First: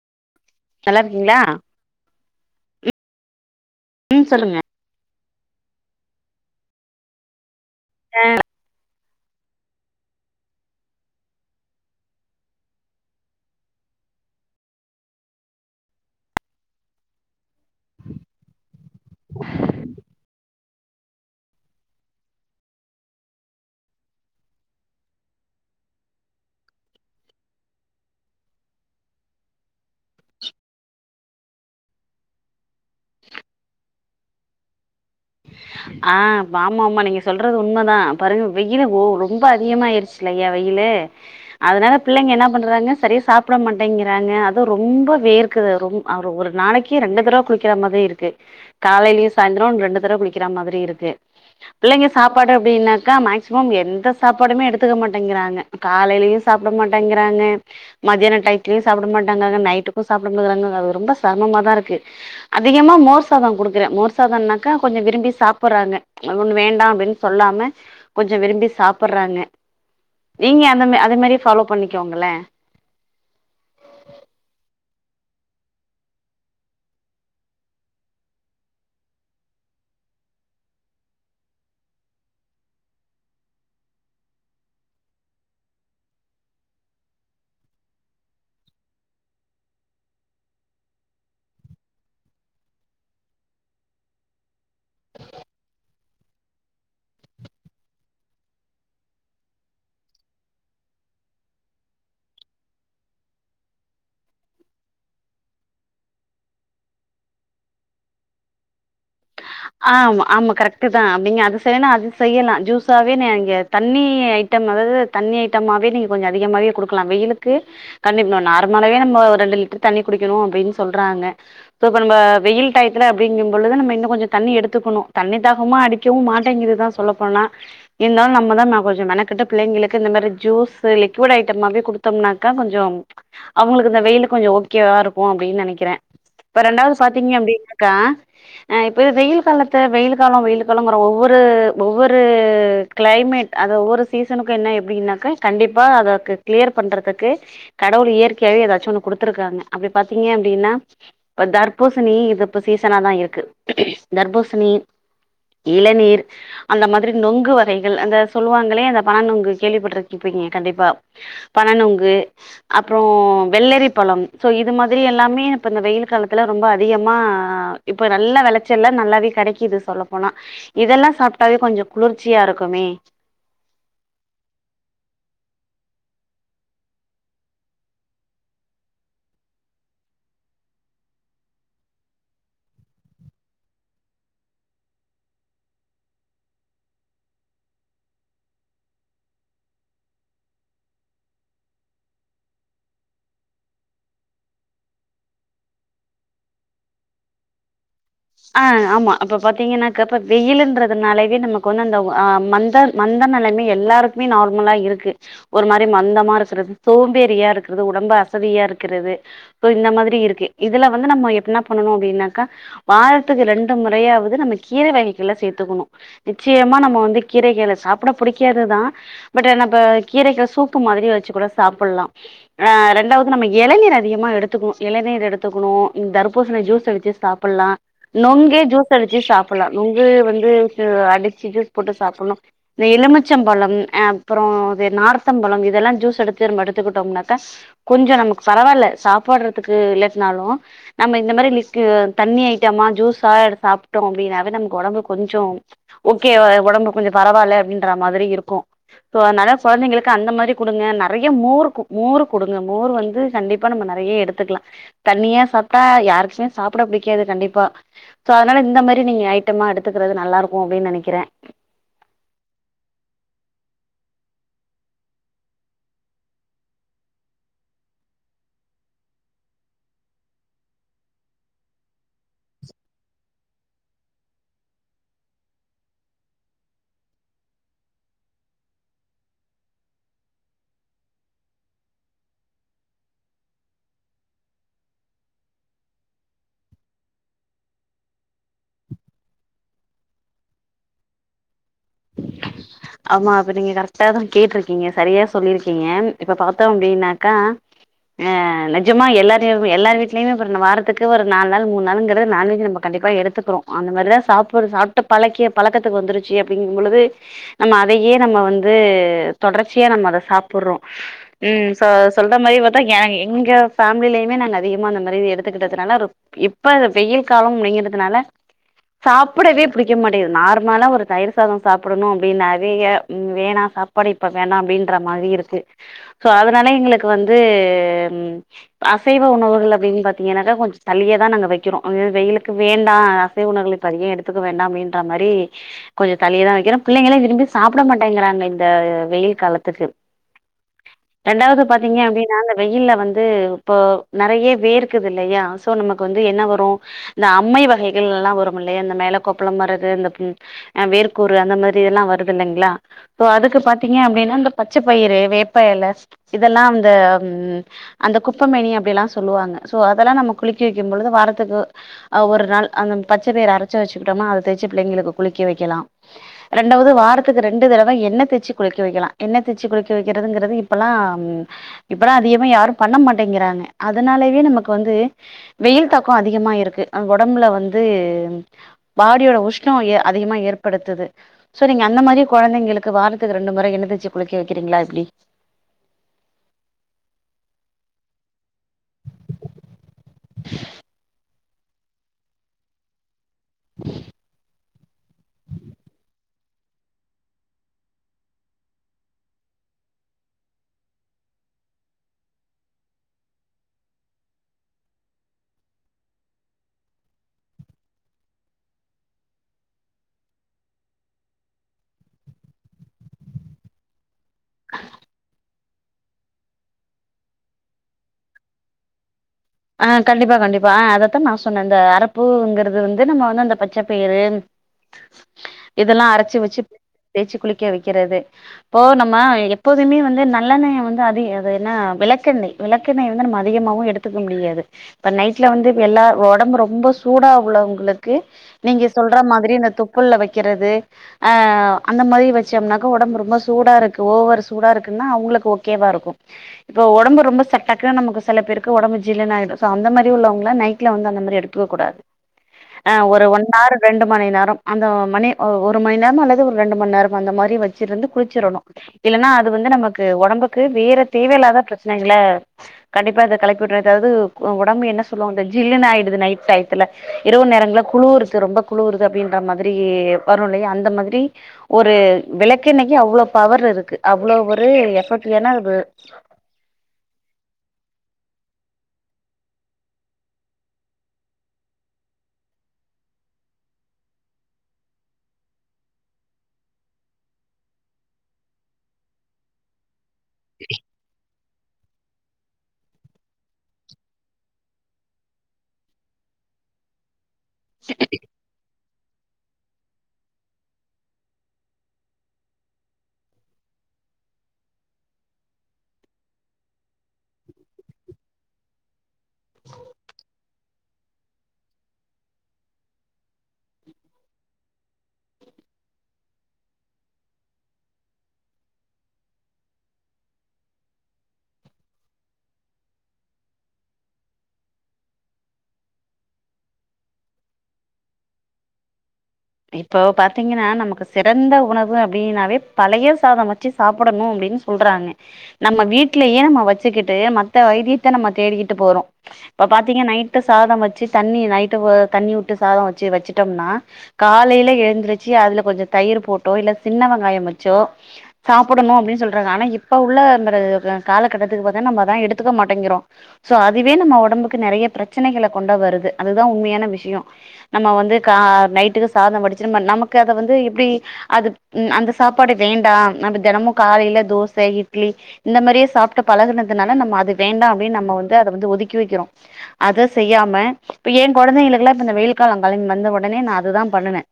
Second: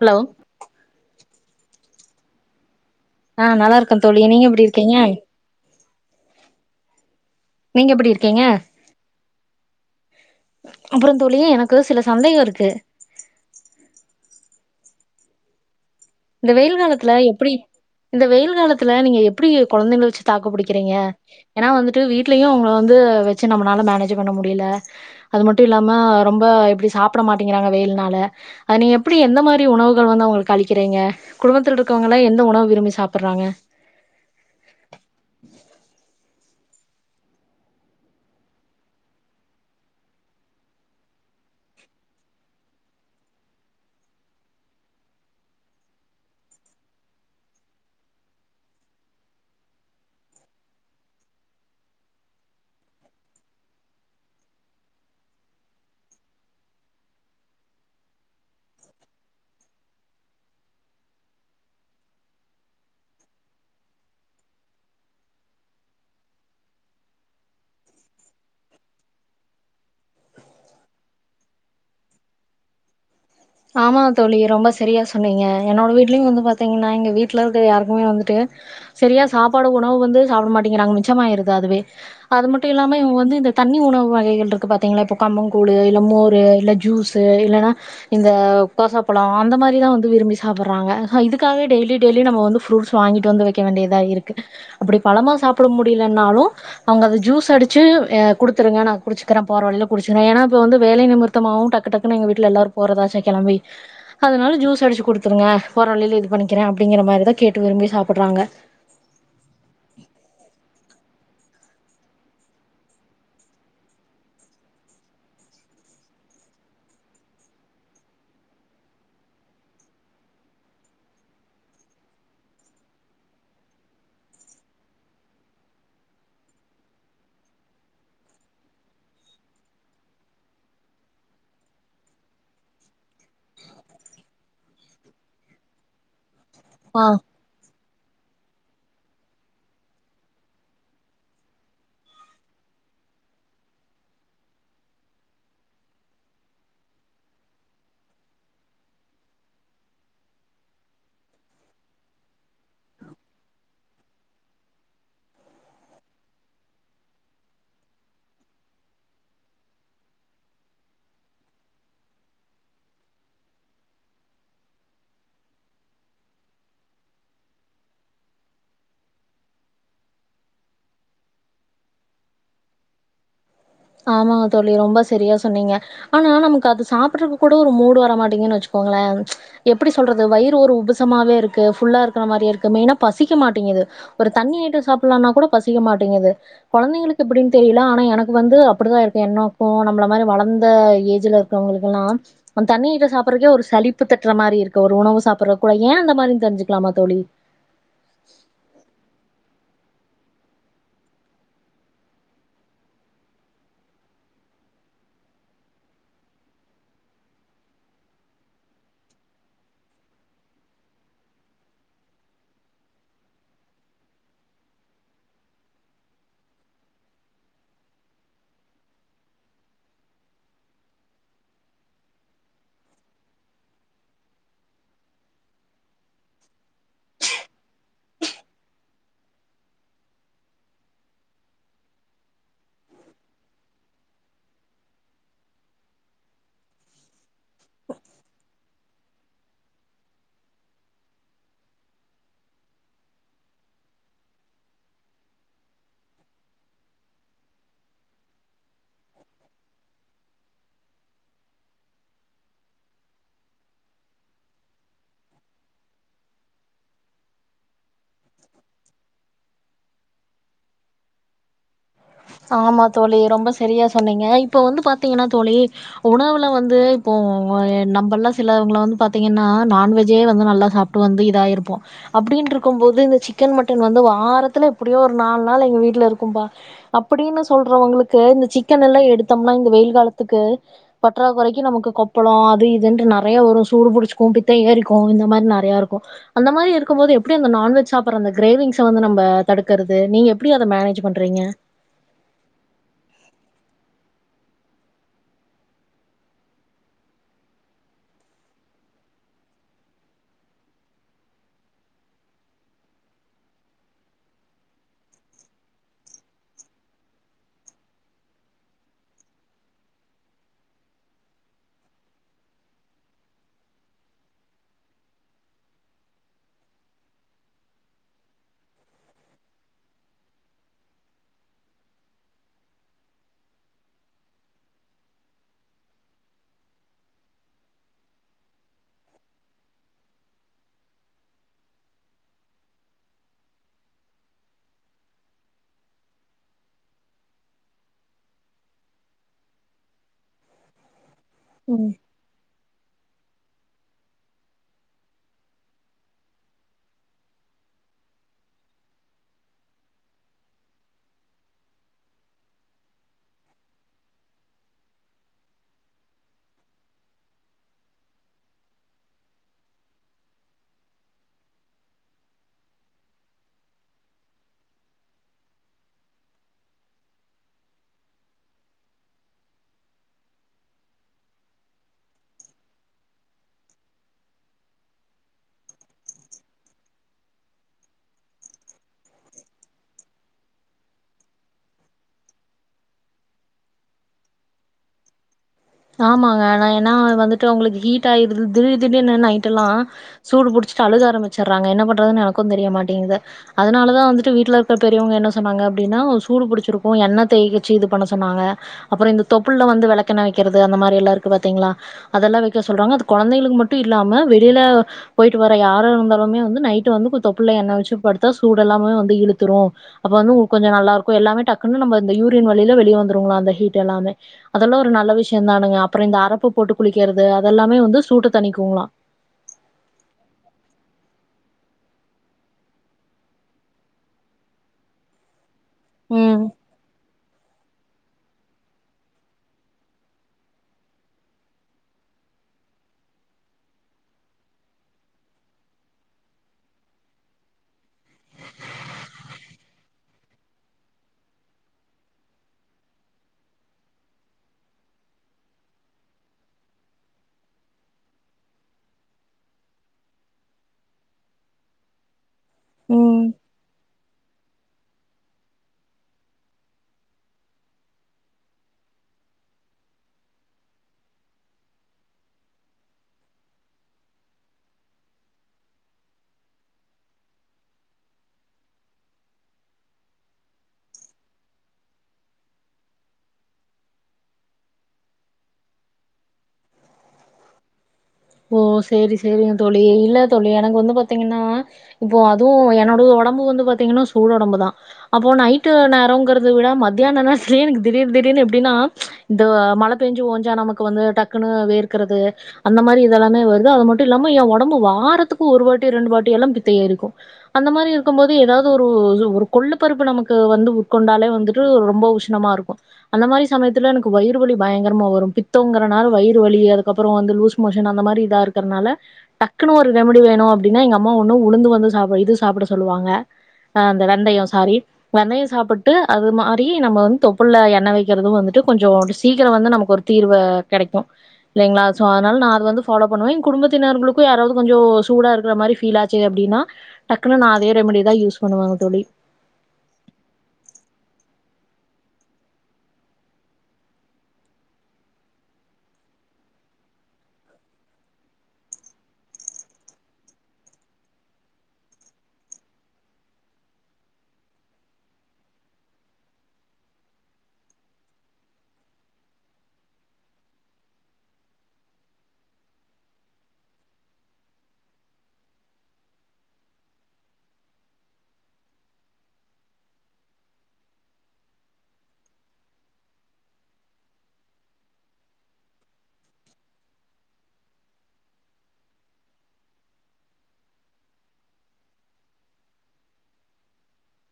hello நல்லாருக்கீங்ளா அ நல்லாருக்கே தோழி ம் நீங்க சொல்லுங்க எப்டி இருக்கீங்க நீங்க எப்டி இருக்கீங்க அப்புற தோழி எனக்கு சில சந்தேக இருக்கு இந்த வெயில் காலத்துல எப்படி இந்த வெயில் காலத்துல நீங்க எப்டி குழந்தைங்கள வச்சு தாக்கு புடிக்கிறீங்க ஏன்னா வந்துட்டு வீட்லயு அவுங்கள வந்து வச்சு நம்மளால மேனேஜ் பண்ண முடியல அது மட்டு இல்லாம ரொம்ப எப்டி சாப்பட மாட்டேங்கிறாங்க வெயில்னால அது நீங்க எப்படி எந்த மாதிரி உணவுகள் வந்து அவங்களுக்கு அளிக் கிறீங்க குடும்பத்தில் இருக்கவங்களா எந்த உணவு விரும்பி சாப்பறாங்க ஆ ஆமாம்மா நீங்க சொல்றது உண்மைதா பாருங்க வெயில் ஓ ரொம்ப அதிகமாயிருச்சு இயா வெயிலு அதனால பிள்ளைங்க என்ன பண்றாங்க சரியா சாப்பிட மாட்டேங்கிறாங்க அதுவு ரொம்ப வேர்க்குது ம்அரு ஒரு நாளைக்கு ரெண்டு தடவ குளிக்கிற மாரிருக்கு காலையிலயும் சாய்ந்தர ரெண்டு தடவை குளிக் கிர மாதிரி இருக்கு பிள்ளைங்க சாப்பாடு அப்டின்னாக்க மேக்சிமம் எந்த சாப்பாடுமே எடுத்துக்க மாட்டேங்கிறாங்க காலைலயு சாப்ட மாட்டேங்கிறாங்க மதியான டைத்லயு சாப்பட மாட்டங்க நைட்டுக்கு சாப்பட மாட்டங்கக ரொம்ப செரமமா தா இருக்கு அதிகமா மோர் சாத கொடுக்கறே மோர் சாதம்னாக்கா கொஞ்ச விரும்பி சாப்புடுறாங்க அவுங்க வேண்டா அப்டின்னு சொல்லாம கொஞ்ச விரும்பி சாப்பறாங்க நீங்க அந்த அதே மாரி ப பாலோ பண்ணிக்கோங்களே ஆமா தோழி ரொம்ப சரியா சொன்னீங்க என்னோட வீட்லயு வந்து பாத்தீங்கன்னா எங்க வீட்டுல இருக்க யாருக்குமே வந்துட்டு சரியா சாப்பாடு உணவு வந்து சாப்பிட மாட்டேங்கிறாங்க மிச்சமாயிருது அதுவே அது மட்டும் இல்லாம இவங்க வந்து இந்த தண்ணி உணவு வகைகள் இருக்கு பாத்தீங்கன்னா இப்போ கம்பம் கூலு இல்ல மோரு இல்ல ஜூஸ்சு இல்லன்னா- இந்த கோசாப்பழ அந்த மாரிதா வந்து விரும்பி சாப்பிட்றாங்கஸோ இதுக்காகவே டெய்லி டெய்லி நம்ம வந்து ஃப்ரட்ஸ் வாங்கிட்டு வந்து வைக்க வேண்டியதா இருக்குது அப்டி பழமாக சாபட முடியிலனாலு அவங்க அத ஜூஸ் அடிச்சு குடுத்துருங்க நா குடிச்சுக்கிறே போற வழியில குடிச்சிறே ஏன்னா இப்போ வந்து வேலை நிமித்தமாகவு டக்கு டக்குன்னு எங்க வீட்டில எல்லோரு போறதாச்சா கெளம்பி அதனால ஜூஸ் அடிச்சு குடுத்துருங்க போற வழியில இது பண்ணிக்கிறே அப்டிங்கிற மாரிதா கேட்டு விரும்பி சாப்புறாங்க ஆ ஆமா கரெக்ட் தா அப்படிங்க அது சரி நா அது செய்யலா ஜூஸாவே இங்க தண்ணி ஐட்டம் அதாவது தண்ணி ஐட்டமாவே நீங்க கொஞ்சம் அதிகமாவே குடுக்கலா வெயிலுக்கு கண்டிப்பணு நார்மலாவே நம்ம ஒரு ரெண்டு லிட்டர் தண்ணி குடிக்கணு அப்டின்னு சொல்றாங்க சோ இப்ப நம்ம வெயில் டய்த்துல அப்படிங்கு பொழுது நம்ம இன்னு கொஞ்ச தண்ணி எடுத்துக்கணு தண்ணி தாகமா அடிக்கவு மாட்டேங்கதுதா சொல்லப்போனா இருந்தாலு நம்மதா கொஞ்ச மெனக்கட்டு பிள்ளைங்களுக்கு இந்த மாரி ஜூஷு லிக்விட் ஐட்டம்மாவே குடுத்தோம்னாக்க கொஞ்சம் அவங்களுக்கு இந்த வெயில கொஞ்ச ஓகேவா இருக்கு அப்டின்னு நினைக்கிறே இப்ப ரெண்டாவது ஆ பாத்தீங்க அப்படின்னா க்கா அ இப் இப்போ இது வெயில் காலத்தை வெயில் கால வெயில் காலங்கிறொ ஒவ்வொரு ஒவ்வொரு கிளைமேட் அதது ஒவ்வொரு சீசனுக்கு என்ன எப்படின்னாக்கா கண்டிப்பா அததுக்கு கிளியர் பண்றதுக்கு கடவுள் இயற்கையாவே ஏதாச்சு ஒண்ணு குடுத்துருக்காங்க அப்படி பாத்தீங்க அப்டின்னா இப்ப தர்பூசணி இது இப்ப சீசனா தா இருக்கு தர்பூசணி இளநீர் அந்த மாதிரி நொங்கு வகைகள் அந்த சொல்லுவாங்களே அந்த பனநொங்கு கேள்விப்பட்டிருக்கப்பீங்க கண்டிப்பா பனநொங்கு அப்புறோ வெள்ளரி பழம் சோ இது மாதிரி எல்லாமே இப்ப இந்த வெயில் காலத்துல ரொம்ப அதிகமா இப்ப நல்லா வெளச் ச்செல்லா நல்லாவே கெடைக்கிது சொல்ல போனா இதெல்லா சாப்ட்டாவே கொஞ்ச குளிர்ச்சியா இருக்குமே ஆமாங்க தோழி ரொம்ப சரியா சொன்னீங்க ஆனா நமக்கு அது சாப்பறதுக்கு கூட ஒரு மூடு வரமாட்டீங்கன்னு வச்சுக்கோங்களே எப்டி சொல்றது வயிறு ஒரு உப்புசமாவே இருக்கு ஃபுல்லா இருக்கிற மாரியே இருக்கு மெயினா பசிக்க மாட்டேங்குது ஒரு தண்ணி ஐட்டொ சாப்லனா கூட பசிக்க மாட்டேங்குது கொழந்தைங்களுக்கு எப்டின்னு தெரியல ஆனா எனக்கு வந்து அப்படிதான் இருக்கு என்னாக்கும் நம்மள மாதிரி வளர்ந்த ஏஜல இருக்கவங்களுக்கு எல்லாம் அந்த தண்ணிஐட்டோ சாப்பிறதுக்கே ஒரு சழிப்பு தட்டுற மாதிரி இருக்கு ஒரு உணவு சாப்பிடற கூட ஏன் அந்த மாதிரி தெரிஞ்சுக்கலாமா தோழி ஆ ஆமா இப்ப பாத்தீங்கன்னாக்கப்ப வெயிலுன்றதுனாலவே நமக்கு வந்து அந்தஆ மந்த மந்த நெலைமை எல்லாருக்குமே நார்மலா இருக்கு ஒரு மாரி மந்தமா இருக்கிறது சோம்பேறியா இருக்கிறது உடம்பு அசதியா இருக்கிறது சோ இந்த மாரி இருக்கு இதுல வந்து நம்ம எப்ன்ன பண்ணுவோ அப்டின்னாக்கா வாரத்துக்கு ரெண்டு முறையாவது நம்ம கீரை வகைகளை சேத்துக்கணு நிச்சயமா நம்ம வந்து கீரை களை சாப்பட பிடிக்காதுதா பட் நம்ம கீரைக்கள சூப்பு மாரிய வச்சு கூட சாப்பிடலா ஆஹ் ரெண்டாவது நம்ம இளநீர் அதிகமாக எடுத்துக்கணு இளநீர் எடுத்துக்கணு தர்பூசணி ஜூஸ் அடிச்சு சாப்புலா நொங்கே ஜூஸ் அடிச்சு சாப்பலா நுங்கு வந்து அடிச்சு ஜூஸ் போட்டு சாப்பணு இந்த எலுமிச்சம்பழம் அ அப்புறம் நார்த்தம்பழம் இதெல்லா ஜூஸ் அடுச்சு நம்ம எடுத்துக்கிட்டோம்னாக்க கொஞ்ச நமக்கு பரவாயில்ல சாப்பாடுறதுக்கு இல்லட்னாலு நம்ம இந்த மாரி லிக்கு தண்ணிய ஐட்- இதமா ஜுஸா சாப்ட்டோ அப்டின்னாவே நமக்கு உடம்பு கொஞ்ச ஓகே ஒடம்பு கொஞ்ச பரவால்ல அப்டின்ற மாதிரி இருக்கும் சோ அதனால குழந்தைங்களுக்கு அந்த மாதிரி குடுங்க நெறைய மோர் மோர்ரு குடுங்க மோர் வந்து கண்டிப்பா நம்ம நெறைய எடுத்துக்கலா தண்ணியா சாப்ட்டா யாருக்குமே சாப்பிட பிடிக்காது கண்டிப் ப்ப சோ அதனால இந்த மாரி நீங்க ஐட்டமா எடுத்துக்கறது நல்லாருக்கு அப்டின்னு நெனைக்கிறே ஆமா தோழி ரொம்ப சரியா சொன்னீங்க இப்போ வந்து பாத்தீங்கன்னா தோழி உணவுல வந்து இப்போ நம்மல்லா சிலவங்கள வந்து பாத்தீங்கன்னா நான்வெஜ்ஜே வந்து நல்லா சாப்ட்டு வந்து இதாயிருப்போ அப்டினு இருக்கும் போது இந்த சிக்கன் மட்டன் வந்து வாரத்துல எப்டியோ ஒரு நாலு நாள் எங்க வீட்டுல இருக்கும்பா அப்டின்னு சொல்றவங்களுக்கு இந்த சிக்கன் எல்லா எடுத்தம்னா இந்த வெயில் காலத்துக்கு பற்றாக்குறைக்கு நமக்கு கொப்பள அது இதுன்டு நெறைய வரு சூடு புடிச்சக்கும் பித்த ஏரிக்கு இந்த மாரி நெறையா இருக்கு அந்த மாரி இருக்கு போது எப்டி அந்த நான்வெஜ் சாப்பற அந்த கிரேவிங்ஸ வந்து நம்ம தடுக்கறது நீங்க எப்டி அத மேனேஜ் பண்றீங்க ஆமா இப்ப நீங்க கரெக்டா தான் கேட்ருக்கீங்க சரியா சொல்லியிருக்கீங்க இப்ப பாத்தோ அப்டின்னாக்கா ஆ நெஜமா எல்லாரு எல்லார் வீட்லயுமே பாருங் வாரத்துக்கு ஒரு நாலு நாள் மூணு நாளுங்கிறது நான்வெஜ் நம்ம கண்டிப்பா எடுத்துக்கிறோ அந்த மாதிரிதா சாப்பிடு சாப்பிட்டு பழக்கிய பழக்கத்துக்கு வந்துருச்சு அப்படிங்கும் பொழுது நம்ம அதையே நம்ம வந்து தொடர்ச்சியா நம்ம அதை சாப்படுறோ ம் சொ சொல்ற மாரி பாத்தா ஏ எங்க ஃபேமிலயுமே நாங்க அதிகமா அந்த மாரி எடுத்துக்கிட்டதுனால ரொ இப்போ வெயில் கால அப்டிங்கறதுனால சாப்படவே பிடிக்க மாட்டேங்து நார்மலா ஒரு தயிர் சாத சாப்படணு அப்பின்னு நெறைய வேணா சாப்பாடு இப்ப வேணா அப்படின்ற மாரி இருக்கு அதனால எங்களுக்கு வந்து அசைவ உணவுகள் அப்டின் பாத்தீங்கன்னாக்கா கொஞ்ச தள்ளியதா நாங்க வக்கிறோ வெயிலுக்கு வேண்டா அசைவ உணவுகள் இப்ப அதிக எடுத்துக்க வேண்டா அப்டின்ற மாரி கொஞ்ச தள்ளியதா வைக்கிறோ பிள்ளைங்களா விரும்பி சாப்ட மாட்டேங்கிறாங்க இந்த வெயில் காலத்துக்கு ரெண்டாவது ம் பாத்தீங்க அப்டின்னா வெயில்ல வந்து இப்போ நெறைய வேர்க்குதுல்லையா சோ நமக்கு வந்து என்ன வரு இந்த அம்மை வகைகள் எல்லா வருமில்லையா இந்த மேல கொப்பளம் வரது இந்த வேர்கூறு அந்த மாரி இது இதெல்லா வருதுல்லைங்களா சோ அதுக்கு பாத்தீங்க அப்டின்னா இந்த பச்ச பயிறு வேப்ப எல இதெல்லா அந்த அந்த குப்பமனி அப்டில்லா சொல்லுவாங்க சோ அதெல்லா நம்ம குளிக்க வைக்கும்பொழுது வாரத்துக்கு அ ஒரு நாள் அந்த பச்ச பயிறு அரச்சி வச்சுக்கிட்டோனா அத தேச்சு பிள்ளைங்களுக்கு குளிக்க வைக்கலா ரெண்டாவது வாரத்துக்கு ரெண்டு தடவ எண்ண தேச்சு குளிக்க வைக்கலா எண்ண தேச்சு குளிக்க வைக்கிறதுங்கிறது இப்பல்லா இப்பல்லா அதிகமா யாரு பண்ண மாட்டேங்கிறாங்க அதனாலயே நமக்கு வந்து வெயில் தாக்கோ அதிகமா இருக்கு அங்க ஒடம்புல வந்து பாடியோட உஷ்ணோ அதிகமா ஏற்படுத்துது சோ நீங்க அந்த மாரி கொழந்தைங்களுக்கு வாரத்துக்கு ரெண்டு முறை என்ன தேச்சு குளிக்க வைக்கிறீங்களா எப்டி ஆமாங்க நா ஏனா வந்துட்டு அங்களுக்கு ஹீட் ஆய்ருது தி திடீனு நைட்டெல்லா சூடு புடிச்சிட்டு அழுக ஆரம்பிச் சர்றாங்க என்ன பண்றதுன் எனக்கு தெரிய மாட்டிங்குது அதனால தா வந்துட்டு வீட்ல இரு பெரியவங்க என்ன சொன்னாங்க அப்டின்னா சூடு புடிச்சிருக்கு எண்ண தேய்யச்சு இது பண்ண சொன்னாங்க அப்புறோ இந்த தொப்புள்ள வந்து வெளக்கென்ன வெக்கிறது அந்த மாரி எல்லா இருக்கு பாத்தீங்களா அதெல்லா வெக்க சொல்றாங்க அது கொழந்தைங்களுக்கு மட்டு இல்லாம வெளில போய்ட்டு வர யாரா இருந்தாலுமே வந்து நைட்டு வந்து தொப்புல எண்ணய் வச்சு படுத்தா சூடு எல்லாமே வந்து இழுத்துரு அப்ப வந்து உங் கொஞ்சோ நல்லா இருக்கு எல்லாமே டக்குன்னு நம்ம இந்த யூரியன் வழில வெளிய வந்துருங்களா அந்தஹீட் எல்லாமே அதெல்லா ஒரு நல்ல விஷ் நானுங்க அப்றோ இந்த அரப்பு போட்டு குளிக்கிறது அதெல்லாமே வந்து சூட்ட தணிக்குங்ளா அ கண்டிப்பா கண்டிப்பா அ அதத்தா நா சொன்ன இந்த அரப்புங்கிறது வந்து நம்ம வந்து அந்த பச்சப்பயிரு இதெல்லா அரச்சு ம் வச்சு தேச்சு குளி க வைக்கிறது இப்போ நம்ம எப்போதுமே வந்து நல்லெண்ணய வந்து அதி அது என்ன விளக்கெண்ணெய் விளக்கெண்ணெய் வந்து நம்ம அதிகமாவு எடுத்து முடியாது இப்ப நைட்ல வந்து எல்லா ஒடம்பு ரொம்ப சூடா உள்ளவங்களுக்கு நீங்க சொல்ற மாதிரி இந்த தொப்புல்ல வைக்கிறது அ அந்த மாரி வச்சோம்னாக்க ஒடம்பு ரொம்ப சூடா இருக்கு ஒவர் சூடா இருக்குன்னா அவங்களுக்கு ஓகேவா இருக்கு இப்ப ஒடம்பு ரொம்ப சட்டக்கு நமக்கு செல பேருக்கு ஒடம்பு ஜில்லூ ஆயிடும் சோ அந்த மாரி உள்ளவங்கலா நைட்ல வந்து அந்த மாரி எடுத்துக்க கூடாது ஆ ஒரு ம் ஒன் னார் ரெண்டு மணி நேரம் அந்த மணி ஒரு மணி நேரம் அல்லது ஒரு ரெண்டு மணி நேரம் அந்த மாரி வச்சிருந்து குளிச்சிறணு இல்லன்னா அது வந்து நமக்கு ஒடம்புக்கு வேற தேவையில்லாத பிரச்சனைகள கண்டிப்பா இத கலப்பிவுடு அதாவது ஒடம்பு என்ன சொல்லு இந்த ஜில்லுன் ஆய்டுது நைட் டைத்துல இரவு நேரங்கள்ல குழுருது ரொம்ப குழுருது அப்டின்ற மாதிரி வரு இல்லையா அந்த மாதிரி ஒரு விளக்கென்னைக்கு அவ்ளோ பவர் இருக்கு அவ்ளோ ஒரு எபெக்ட் [unintelligible] ஓ சேரி சேரிங்க தோழி இல்ல தோழி எனக்கு வந்து பாத்தீங்கன்னா இப்போ அதுவு என்னோடது ஒடம்பு வந்து பாத்தீங்கனா சூடு ஒடம்பு தா அப்போ நைட்டு நேரோங்கறது விட மத்தியான நேரத்துலய எனக்கு திடீர் திடீர்ன் எப்டினா இந்த மல பெஞ்சு ஓஞ்சா நமக்கு வந்து டக் குனு வேர்க்குறது அந்த மாரி எல்லாமே வருது அது மட்டு இல்லாம எ ஓடம்பு வாரத்துக்கு ஒரு வாட்டி ரெண்டு வாட்டி எல்லாம் பித்தையாயிருக்கும் அந்த மாரி இருக்கம்‌ போது ஏதாவது ஒரு ஒரு கொள்ளு பருப்பு நமக்கு வந்து உட்கொண்டாலே வந்துட்டு ரொம்ப உஷ்ணமா இருக்கு அந்த மாரி சமயத்துல எனக்கு வயிறு வலி பயங்கரமா வரும் பித்தோங்கறனால வயிறு வலி அதுக்கப்புறோ வந்ததும் லூஸ் மோசன் ன் அந்த மாரி இதா இருக்கறனால டக்குனு ஒரு ரெமடி வேணு அப்டினா எங்க அம்மா ஒன்னு உளுந்து வந்து சாப் இது சாப்ட சொல்லுவாங்க அ அந்த வெந்தயோ சாரி வெந்தயோ சாப்புட்டு அது மாரி நம்ம வந்து தொப்புள்ள எண்ண வெக்கிறது வந்துட்டு கொஞ்சோ சீக்கிரோ வந்து நமக்கு ஒரு தீர்வ கடைக்கு இல்லைங்களா சோ அதனால நா அது வந்து ஃபாலோ பண்ணுவ எங்க குடும்பத்தினர்களுக்கு யாராவது கொஞ்சோ சூடா இருக்கற மாரி ஃபீல் ஆச்சு அப்டின்னா டக்குனு நா அதே ரெமிடி தா யூஸ் பண்ணுவங்க தோழி இப்போ பாத்தீங்கனா நமக்கு சிறந்த உணவு அப்டினாவே பழைய சாதம் வச்சு சாப்டணு அப்டின் சொல்றாங்க நம்ம வீட்லயே நம்ம வச்சுக்கிட்டு மத்த வைத்தியத்த நம்ம தேடிக்கிட்டு போறோ இப்ப பாத்தீங்க நைட்டு சாதம் வச்சி தண்ணி நைட்டு தண்ணி வுட்டு சாதம் வச்சு வச்சுட்டம்னா காலைல எழுந்திரிச்சு அதுல கொஞ்சோ தயிர் போட்டோ இல்ல சின்ன வெங்காயம் வச்சோ சாப்புடணு அப்டின் சொல்றாங்க ஆனா இப்ப உள்ள காலக்கட்டத்துக்கு பாத்தா நம்மதா எடுத்துக்க மாட்டேங்கிறோ சோ அதுவே நம்ம உடம்புக்கு நெறைய பிரச்சனைகள கொண்டு வருது அதுதா உண்மையான விஷயோ நம்ம வந்து கா நைட்டுக்கு சாதோ வடிச்சு நம் நமக்கு அத வந்து எப்டி அது அந்த சாப்பாடு வேண்டா‌ நம்ம தெனமு காலைல தோச இட்லி இந்த மாரியே சாப்ட்டு பழகுனதுனால நம்ம அது வேண்டா அப்டின் நம்ம வந்து அத வந்து ஒதுக்கி வெக்கிறோ அத செய்யாம இப்ப ஏ கொழந்தைங்களுக்கெல்லா இப்ப இந்த வெயில் காலோ கல வந்த ஒடனே நா அதுதா பண்ணுவ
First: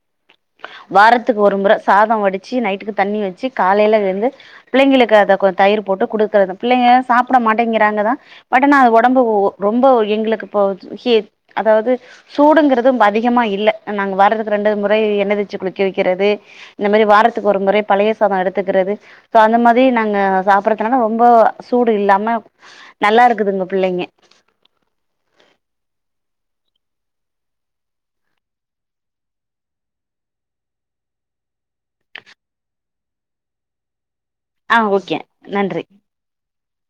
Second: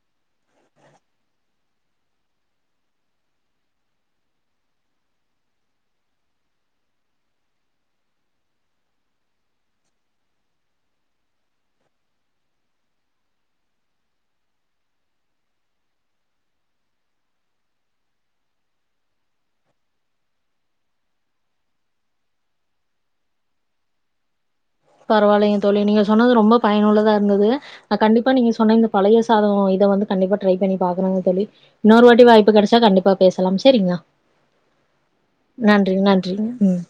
வாரத்துக்கு ஒரு முறை சாதோ வடிச்சு நைட்டுக்கு தண்ணி வச்சு காலைல எழுந்து பிள்ளைங்களுக்கு அத கொ தயிர் போட்டு குடுக்கறது பிள்ளைக சாப்ட மாட்டேங்கிறாங்க தா பட் ஆனா அது ஒடம்பு ரொம்போ எங்களுக்கு இப்போ ஹீட் அதாவது சூடுங்குறதும் அதிகமா இல்ல நாங்க வர ரெண்டு முறை எண்ணெய் தேச்சு குளிக்க வைக்கிறது இந்த மாரி வாரத்துக்கு ஒரு முறை பழைய சாதோ எடுத்துக்கிறது சோ அந்த மாதி நாங்க சாப்பிடுறதுனால ரொம்போ சூடு இல்லாம நல்லா இருக்குதுங்க பிள்ளைங்க பரவால்லைங்க தோழி நீங்க சொன்னது ரொம்ப பயனுள்ளதா இருந்தது ஆ கண்டிப்பா நீங்க சொன்ன இந்த பழய சாதோ இத வந்து கண்டிப்பா ட்ரை பண்ணி பாக்குறங்க தோழி இன்னொரு வாட்டி வாய்ப்பு கடைச்சா கண்டிப்பா பேசலாம் சேரிங்களா ஆ ஓகே நன்றி நன்றிங்க நன்றிங்க ம்